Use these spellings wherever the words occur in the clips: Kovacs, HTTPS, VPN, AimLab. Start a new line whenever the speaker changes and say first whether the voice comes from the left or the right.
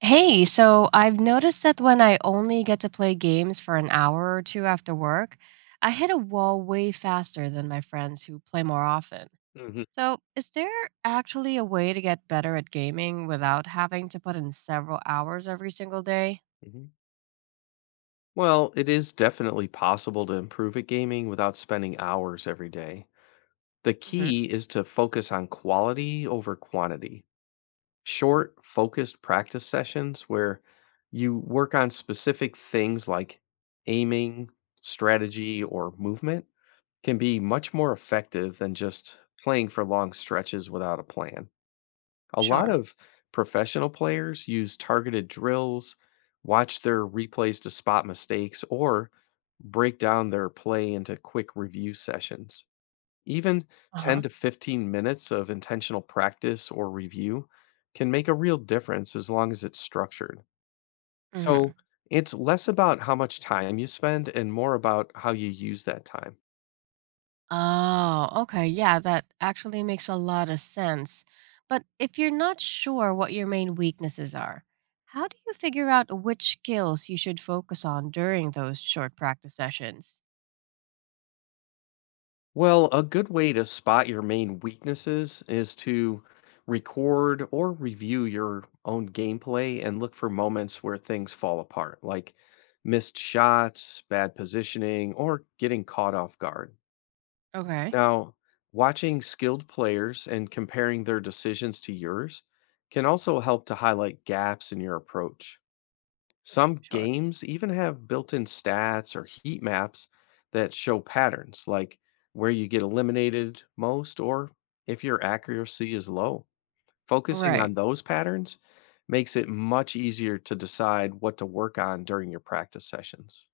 right: Hey, so I've
left: Yeah.
right: noticed that when I only get to play games for an hour or two after work, I hit a wall way faster than my friends who play more often.
left: Mhm,
right: So, is there actually a way to get better at gaming without having to put in several hours every single day?
left: mhm. Well, it is definitely possible to improve at gaming without spending hours every day. The
right: Hmm.
left: key is to focus on quality over quantity. Short, focused practice sessions where you work on specific things like aiming, strategy, or movement can be much more effective than just playing for long stretches without a plan. A lot
right: Sure.
left: of professional players use targeted drills, watch their replays to spot mistakes, or break down their play into quick review sessions. Even
right: Uh
left: 10
right: huh.
left: to 15 minutes of intentional practice or review can make a real difference as long as it's structured. So
right: Hmm.
left: it's less about how much time you spend and more about how you use that time.
right: Oh, okay. Yeah, that actually makes a lot of sense. But if you're not sure what your main weaknesses are, how do you figure out which skills you should focus on during those short practice sessions?
left: Well, a good way to spot your main weaknesses is to record or review your own gameplay and look for moments where things fall apart, like missed shots, bad positioning, or getting caught off guard.
right: Okay.
left: Now, watching skilled players and comparing their decisions to yours can also help to highlight gaps in your approach. Some
right: Sure.
left: games even have built in stats or heat maps that show patterns, like where you get eliminated most or if your accuracy is low. Focusing
right: Right.
left: on those patterns makes it much easier to decide what to work on during your practice sessions.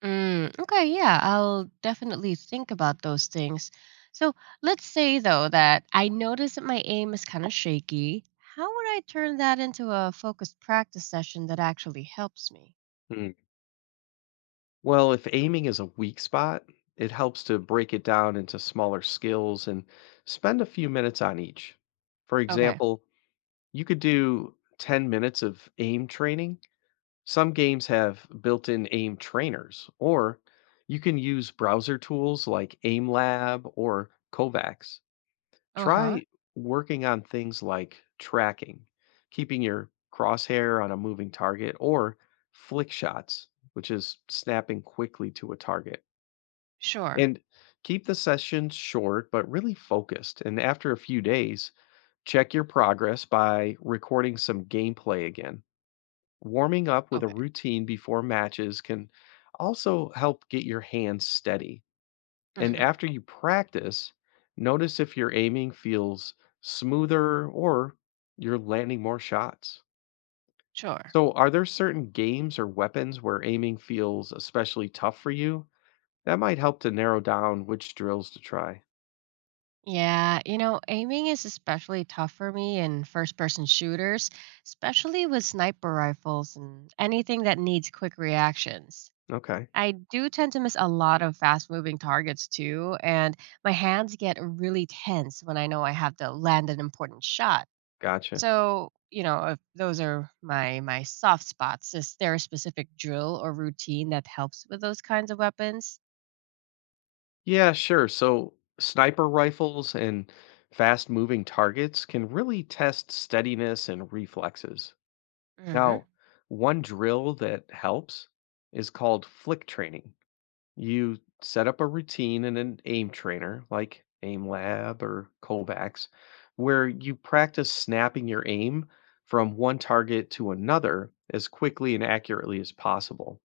right: Mm, okay, yeah, I'll definitely think about those things. So let's say, though, that I notice that my aim is kind of shaky. How would I turn that into a focused practice session that actually helps me?
left: Hmm. Well, if aiming is a weak spot, it helps to break it down into smaller skills and spend a few minutes on each. For
right: Okay.
left: example, you could do 10 minutes of aim training. Some games have built in aim trainers, or you can use browser tools like AimLab or Kovacs.
right: Uh huh.
left: Try working on things like tracking, keeping your crosshair on a moving target, or flick shots, which is snapping quickly to a target.
right: Sure.
left: And keep the sessions short but really focused. And after a few days, check your progress by recording some gameplay again. Warming up with a
right: Okay.
left: routine before matches can also help get your hands steady. And
right: Hmm.
left: after you practice, notice if your aiming feels smoother or you're landing more shots.
right: Sure.
left: So, are there certain games or weapons where aiming feels especially tough for you? That might help to narrow down which drills to try.
right: Yeah, aiming is especially tough for me in first person shooters, especially with sniper rifles and anything that needs quick reactions.
left: Okay,
right: I do tend to miss a lot of fast moving targets too, and my hands get really tense when I know I have to land an important shot.
left: gotcha.
right: So, if those are my soft spots. Is there a specific drill or routine that helps with those kinds of weapons?
left: Yeah, sure. So, sniper rifles and fast moving targets can really test steadiness and reflexes.
right: Hmm.
left: Now, one drill that helps is called flick training. You set up a routine in an aim trainer like Aim Lab or Kovacs, where you practice snapping your aim from one target to another as quickly and accurately as possible.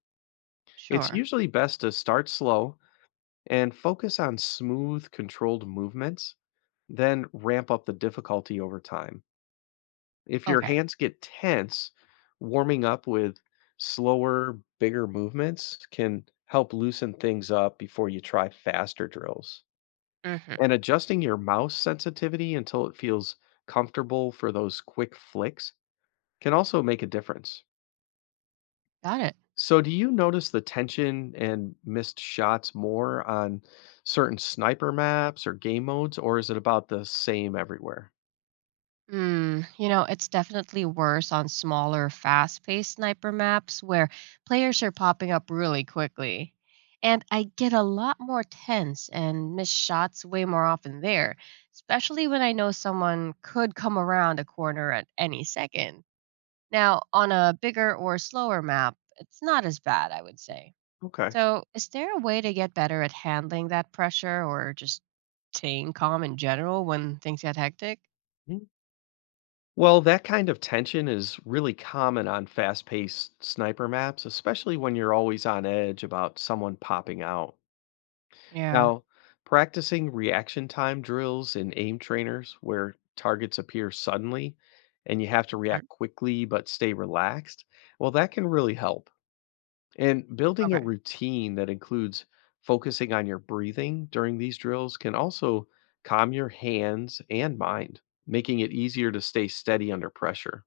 left: It's
right: Sure.
left: usually best to start slow and focus on smooth, controlled movements, then ramp up the difficulty over time. If your
right: Okay.
left: hands get tense, warming up with slower, bigger movements can help loosen things up before you try faster drills. And
right: Mhm.
left: adjusting your mouse sensitivity until it feels comfortable for those quick flicks can also make a difference.
right: Got it.
left: So, do you notice the tension and missed shots more on certain sniper maps or game modes, or is it about the same everywhere?
right: Hmm. It's definitely worse on smaller, fast paced sniper maps where players are popping up really quickly. And I get a lot more tense and miss shots way more often there, especially when I know someone could come around a corner at any second. Now, on a bigger or slower map, it's not as bad, I would say.
left: Okay.
right: So, is there a way to get better at handling that pressure or just staying calm in general when things get hectic?
left: Well, that kind of tension is really common on fast paced sniper maps, especially when you're always on edge about someone popping out.
right: Yeah.
left: Now, practicing reaction time drills in aim trainers where targets appear suddenly and you have to
right: Mm,
left: react quickly but stay relaxed, well, that can really help. And building a
right: okay,
left: routine that includes focusing on your breathing during these drills can also calm your hands and mind, making it easier to stay steady under pressure.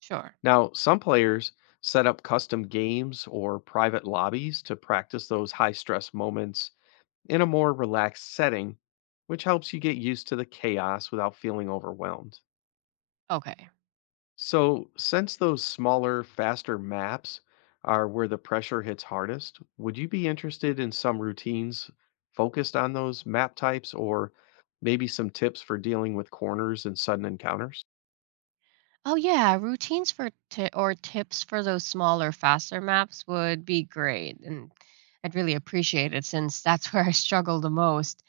right: sure.
left: Now, some players set up custom games or private lobbies to practice those high stress moments in a more relaxed setting, which helps you get used to the chaos without feeling overwhelmed.
right: Okay.
left: So, since those smaller, faster maps are where the pressure hits hardest, would you be interested in some routines focused on those map types or maybe some tips for dealing with corners and sudden encounters?
right: Oh yeah, routines for ti or tips for those smaller, faster maps would be great, and I'd really appreciate it since that's where I struggle the most.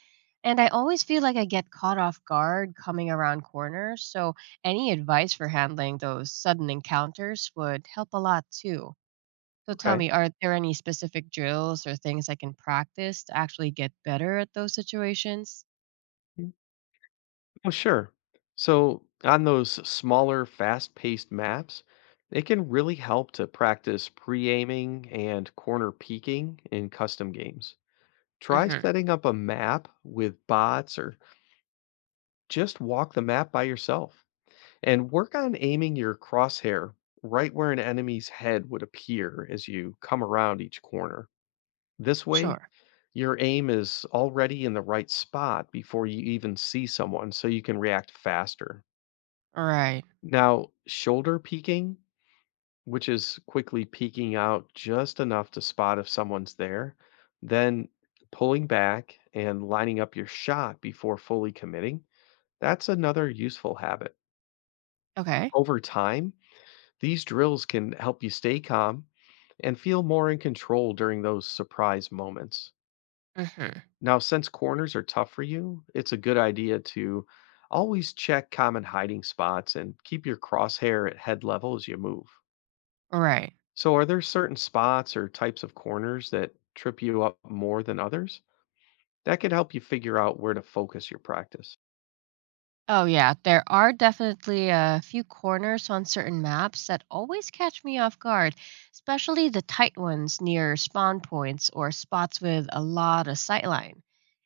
right: And I always feel like I get caught off guard coming around corners, so any advice for handling those sudden encounters would help a lot too. So tell
left: Okay.
right: me, are there any specific drills or things I can practice to actually get better at those situations?
left: Well, sure. So, on those smaller, fast paced maps, it can really help to practice pre aiming and corner peeking in custom games. Try
right: Hmm.
left: setting up a map with bots or just walk the map by yourself and work on aiming your crosshair right where an enemy's head would appear as you come around each corner. This way,
right: Sure.
left: your aim is already in the right spot before you even see someone, so you can react faster.
right: Right.
left: Now, shoulder peeking, which is quickly peeking out just enough to spot if someone's there, then pulling back and lining up your shot before fully committing, that's another useful habit.
right: Okay.
left: Over time, these drills can help you stay calm and feel more in control during those surprise moments.
right: Hmm.
left: Now, since corners are tough for you, it's a good idea to always check common hiding spots and keep your crosshair at head level as you move.
right: Right.
left: So, are there certain spots or types of corners that trip you up more than others? That could help you figure out where to focus your practice.
right: Oh, yeah. There are definitely a few corners on certain maps that always catch me off guard, especially the tight ones near spawn points or spots with a lot of sightline.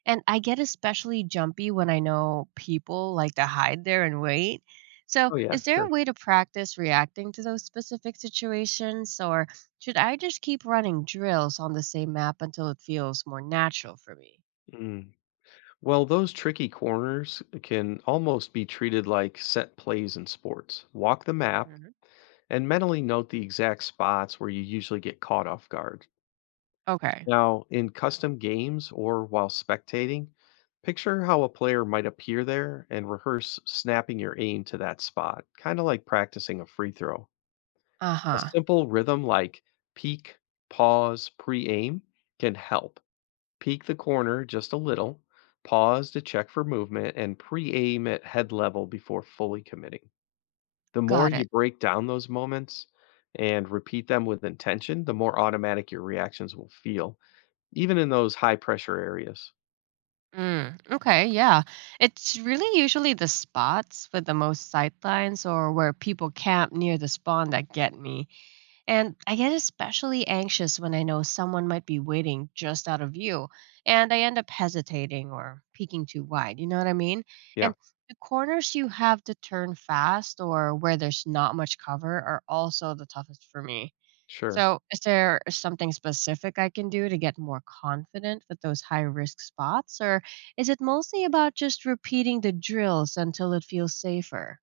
right: And I get especially jumpy when I know people like to hide there and wait. So,
left: Oh, yeah,
right: is there
left: sure.
right: a way to practice reacting to those specific situations, or should I just keep running drills on the same map until it feels more natural for me?
left: Mm. Well, those tricky corners can almost be treated like set plays in sports. Walk the map
right: Mhm.
left: and mentally note the exact spots where you usually get caught off guard.
right: Okay.
left: Now, in custom games or while spectating, picture how a player might appear there and rehearse snapping your aim to that spot, kind of like practicing a free throw.
right: Uh
left: A
right: huh.
left: simple rhythm like peek, pause, pre aim can help. Peek the corner just a little, pause to check for movement, and pre aim at head level before fully committing. The more
right: Got it.
left: you break down those moments and repeat them with intention, the more automatic your reactions will feel, even in those high pressure areas.
right: Mm, okay, yeah. It's really usually the spots with the most sightlines or where people camp near the spawn that get me. And I get especially anxious when I know someone might be waiting just out of view, and I end up hesitating or peeking too wide. You know what I mean?
left: Yeah,
right: And the corners you have to turn fast or where there's not much cover are also the toughest for me.
left: sure.
right: So, is there something specific I can do to get more confident with those high risk spots? Or is it mostly about just repeating the drills until it feels safer?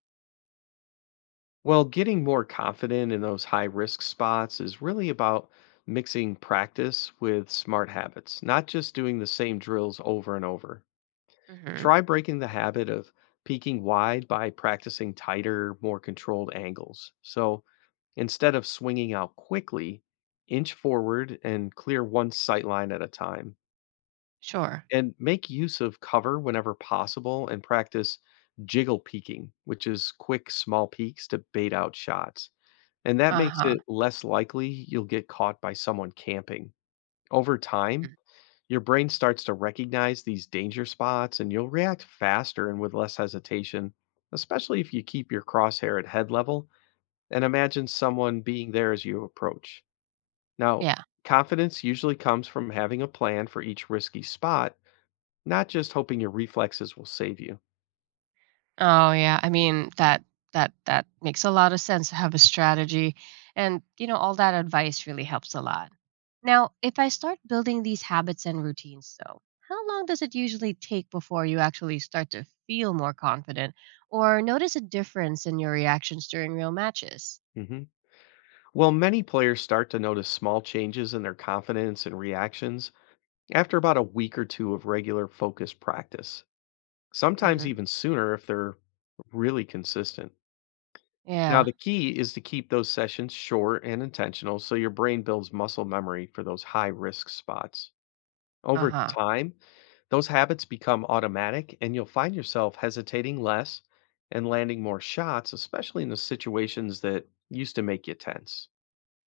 left: Well, getting more confident in those high risk spots is really about mixing practice with smart habits, not just doing the same drills over and over.
right: Hmm.
left: Try breaking the habit of peeking wide by practicing tighter, more controlled angles. So instead of swinging out quickly, inch forward and clear one sight line at a time.
right: Sure.
left: And make use of cover whenever possible and practice jiggle peeking, which is quick, small peaks to bait out shots. And that
right: Uh
left: makes
right: huh.
left: it less likely you'll get caught by someone camping. Over time,
right: Mm.
left: your brain starts to recognize these danger spots and you'll react faster and with less hesitation, especially if you keep your crosshair at head level and imagine someone being there as you approach. Now,
right: Yeah.
left: confidence usually comes from having a plan for each risky spot, not just hoping your reflexes will save you.
right: Oh yeah, I mean that makes a lot of sense to have a strategy and all that advice really helps a lot. Now, if I start building these habits and routines though, how long does it usually take before you actually start to feel more confident or notice a difference in your reactions during real matches?
left: hmm Well, many players start to notice small changes in their confidence and reactions after about a week or two of regular focused practice, sometimes
right: Hmm.
left: even sooner if they're really consistent. Now,
right: Yeah.
left: the key is to keep those sessions short and intentional so your brain builds muscle memory for those high risk spots.
right: Uh
left: Over
right: huh.
left: time, those habits become automatic and you'll find yourself hesitating less and landing more shots, especially in the situations that used to make you tense.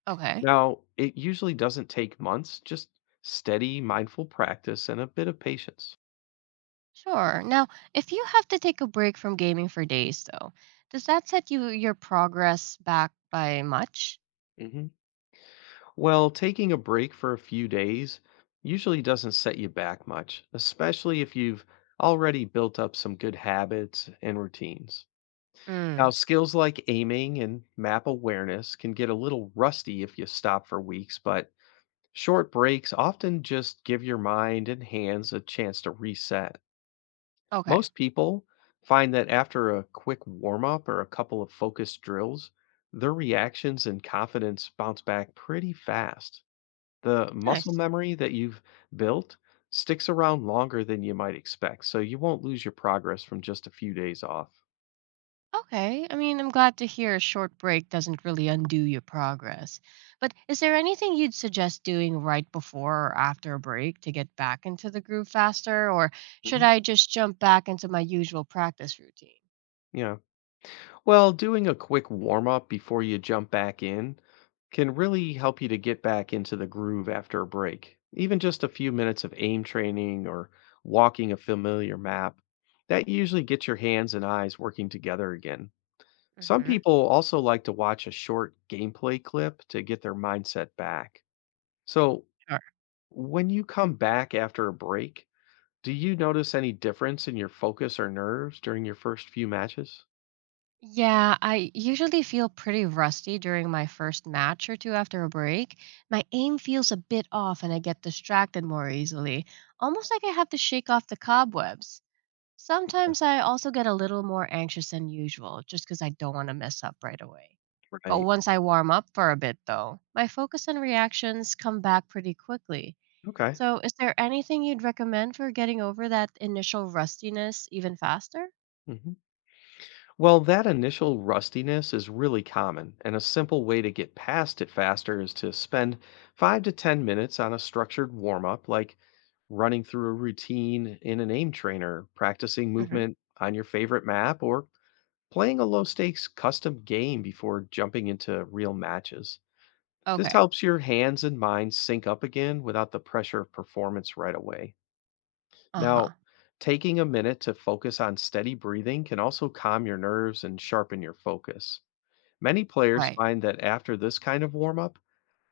right: Okay.
left: Now, it usually doesn't take months, just steady, mindful practice and a bit of patience.
right: Sure. Now, if you have to take a break from gaming for days, though, does that set your progress back by much?
left: Mhm. Well, taking a break for a few days usually doesn't set you back much, especially if you've already built up some good habits and routines. Now, skills like aiming and map awareness can get a little rusty if you stop for weeks, but short breaks often just give your mind and hands a chance to reset.
right: Okay.
left: Most people find that after a quick warm up or a couple of focused drills, their reactions and confidence bounce back pretty fast. The muscle
right: Nice.
left: memory that you've built sticks around longer than you might expect, so you won't lose your progress from just a few days off.
right: Okay. I mean, I'm glad to hear a short break doesn't really undo your progress. But is there anything you'd suggest doing right before or after a break to get back into the groove faster? Or should
left: Mhm.
right: I just jump back into my usual practice routine?
left: Yeah. Well, doing a quick warm up before you jump back in can really help you to get back into the groove after a break. Even just a few minutes of aim training or walking a familiar map, that usually gets your hands and eyes working together again. Some
right: Hmm.
left: people also like to watch a short gameplay clip to get their mindset back. So,
right: Sure.
left: when you come back after a break, do you notice any difference in your focus or nerves during your first few matches?
right: Yeah, I usually feel pretty rusty during my first match or two after a break. My aim feels a bit off and I get distracted more easily, almost like I have to shake off the cobwebs. Sometimes I also get a little more anxious than usual just because I don't want to mess up right away. But
left: Right.
right: once I warm up for a bit, though, my focus and reactions come back pretty quickly.
left: Okay.
right: So, is there anything you'd recommend for getting over that initial rustiness even faster?
left: hmm Well, that initial rustiness is really common, and a simple way to get past it faster is to spend 5 to 10 minutes on a structured warm up, like running through a routine in an aim trainer, practicing
right: Hmm.
left: movement on your favorite map, or playing a low stakes custom game before jumping into real matches. This
right: Okay.
left: helps your hands and mind sync up again without the pressure of performance right away.
right: Uh
left: Now,
right: huh.
left: taking a minute to focus on steady breathing can also calm your nerves and sharpen your focus. Many players
right: Right.
left: find that after this kind of warm up,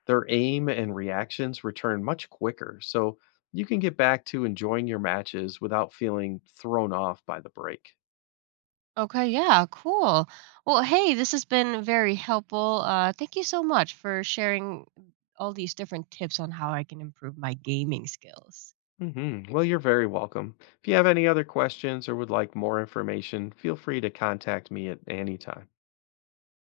left: their aim and reactions return much quicker, so you can get back to enjoying your matches without feeling thrown off by the break.
right: Okay. Yeah. Cool. Well, hey, this has been very helpful. Thank you so much for sharing all these different tips on how I can improve my gaming skills.
left: Well, you're very welcome. If you have any other questions or would like more information, feel free to contact me at any time.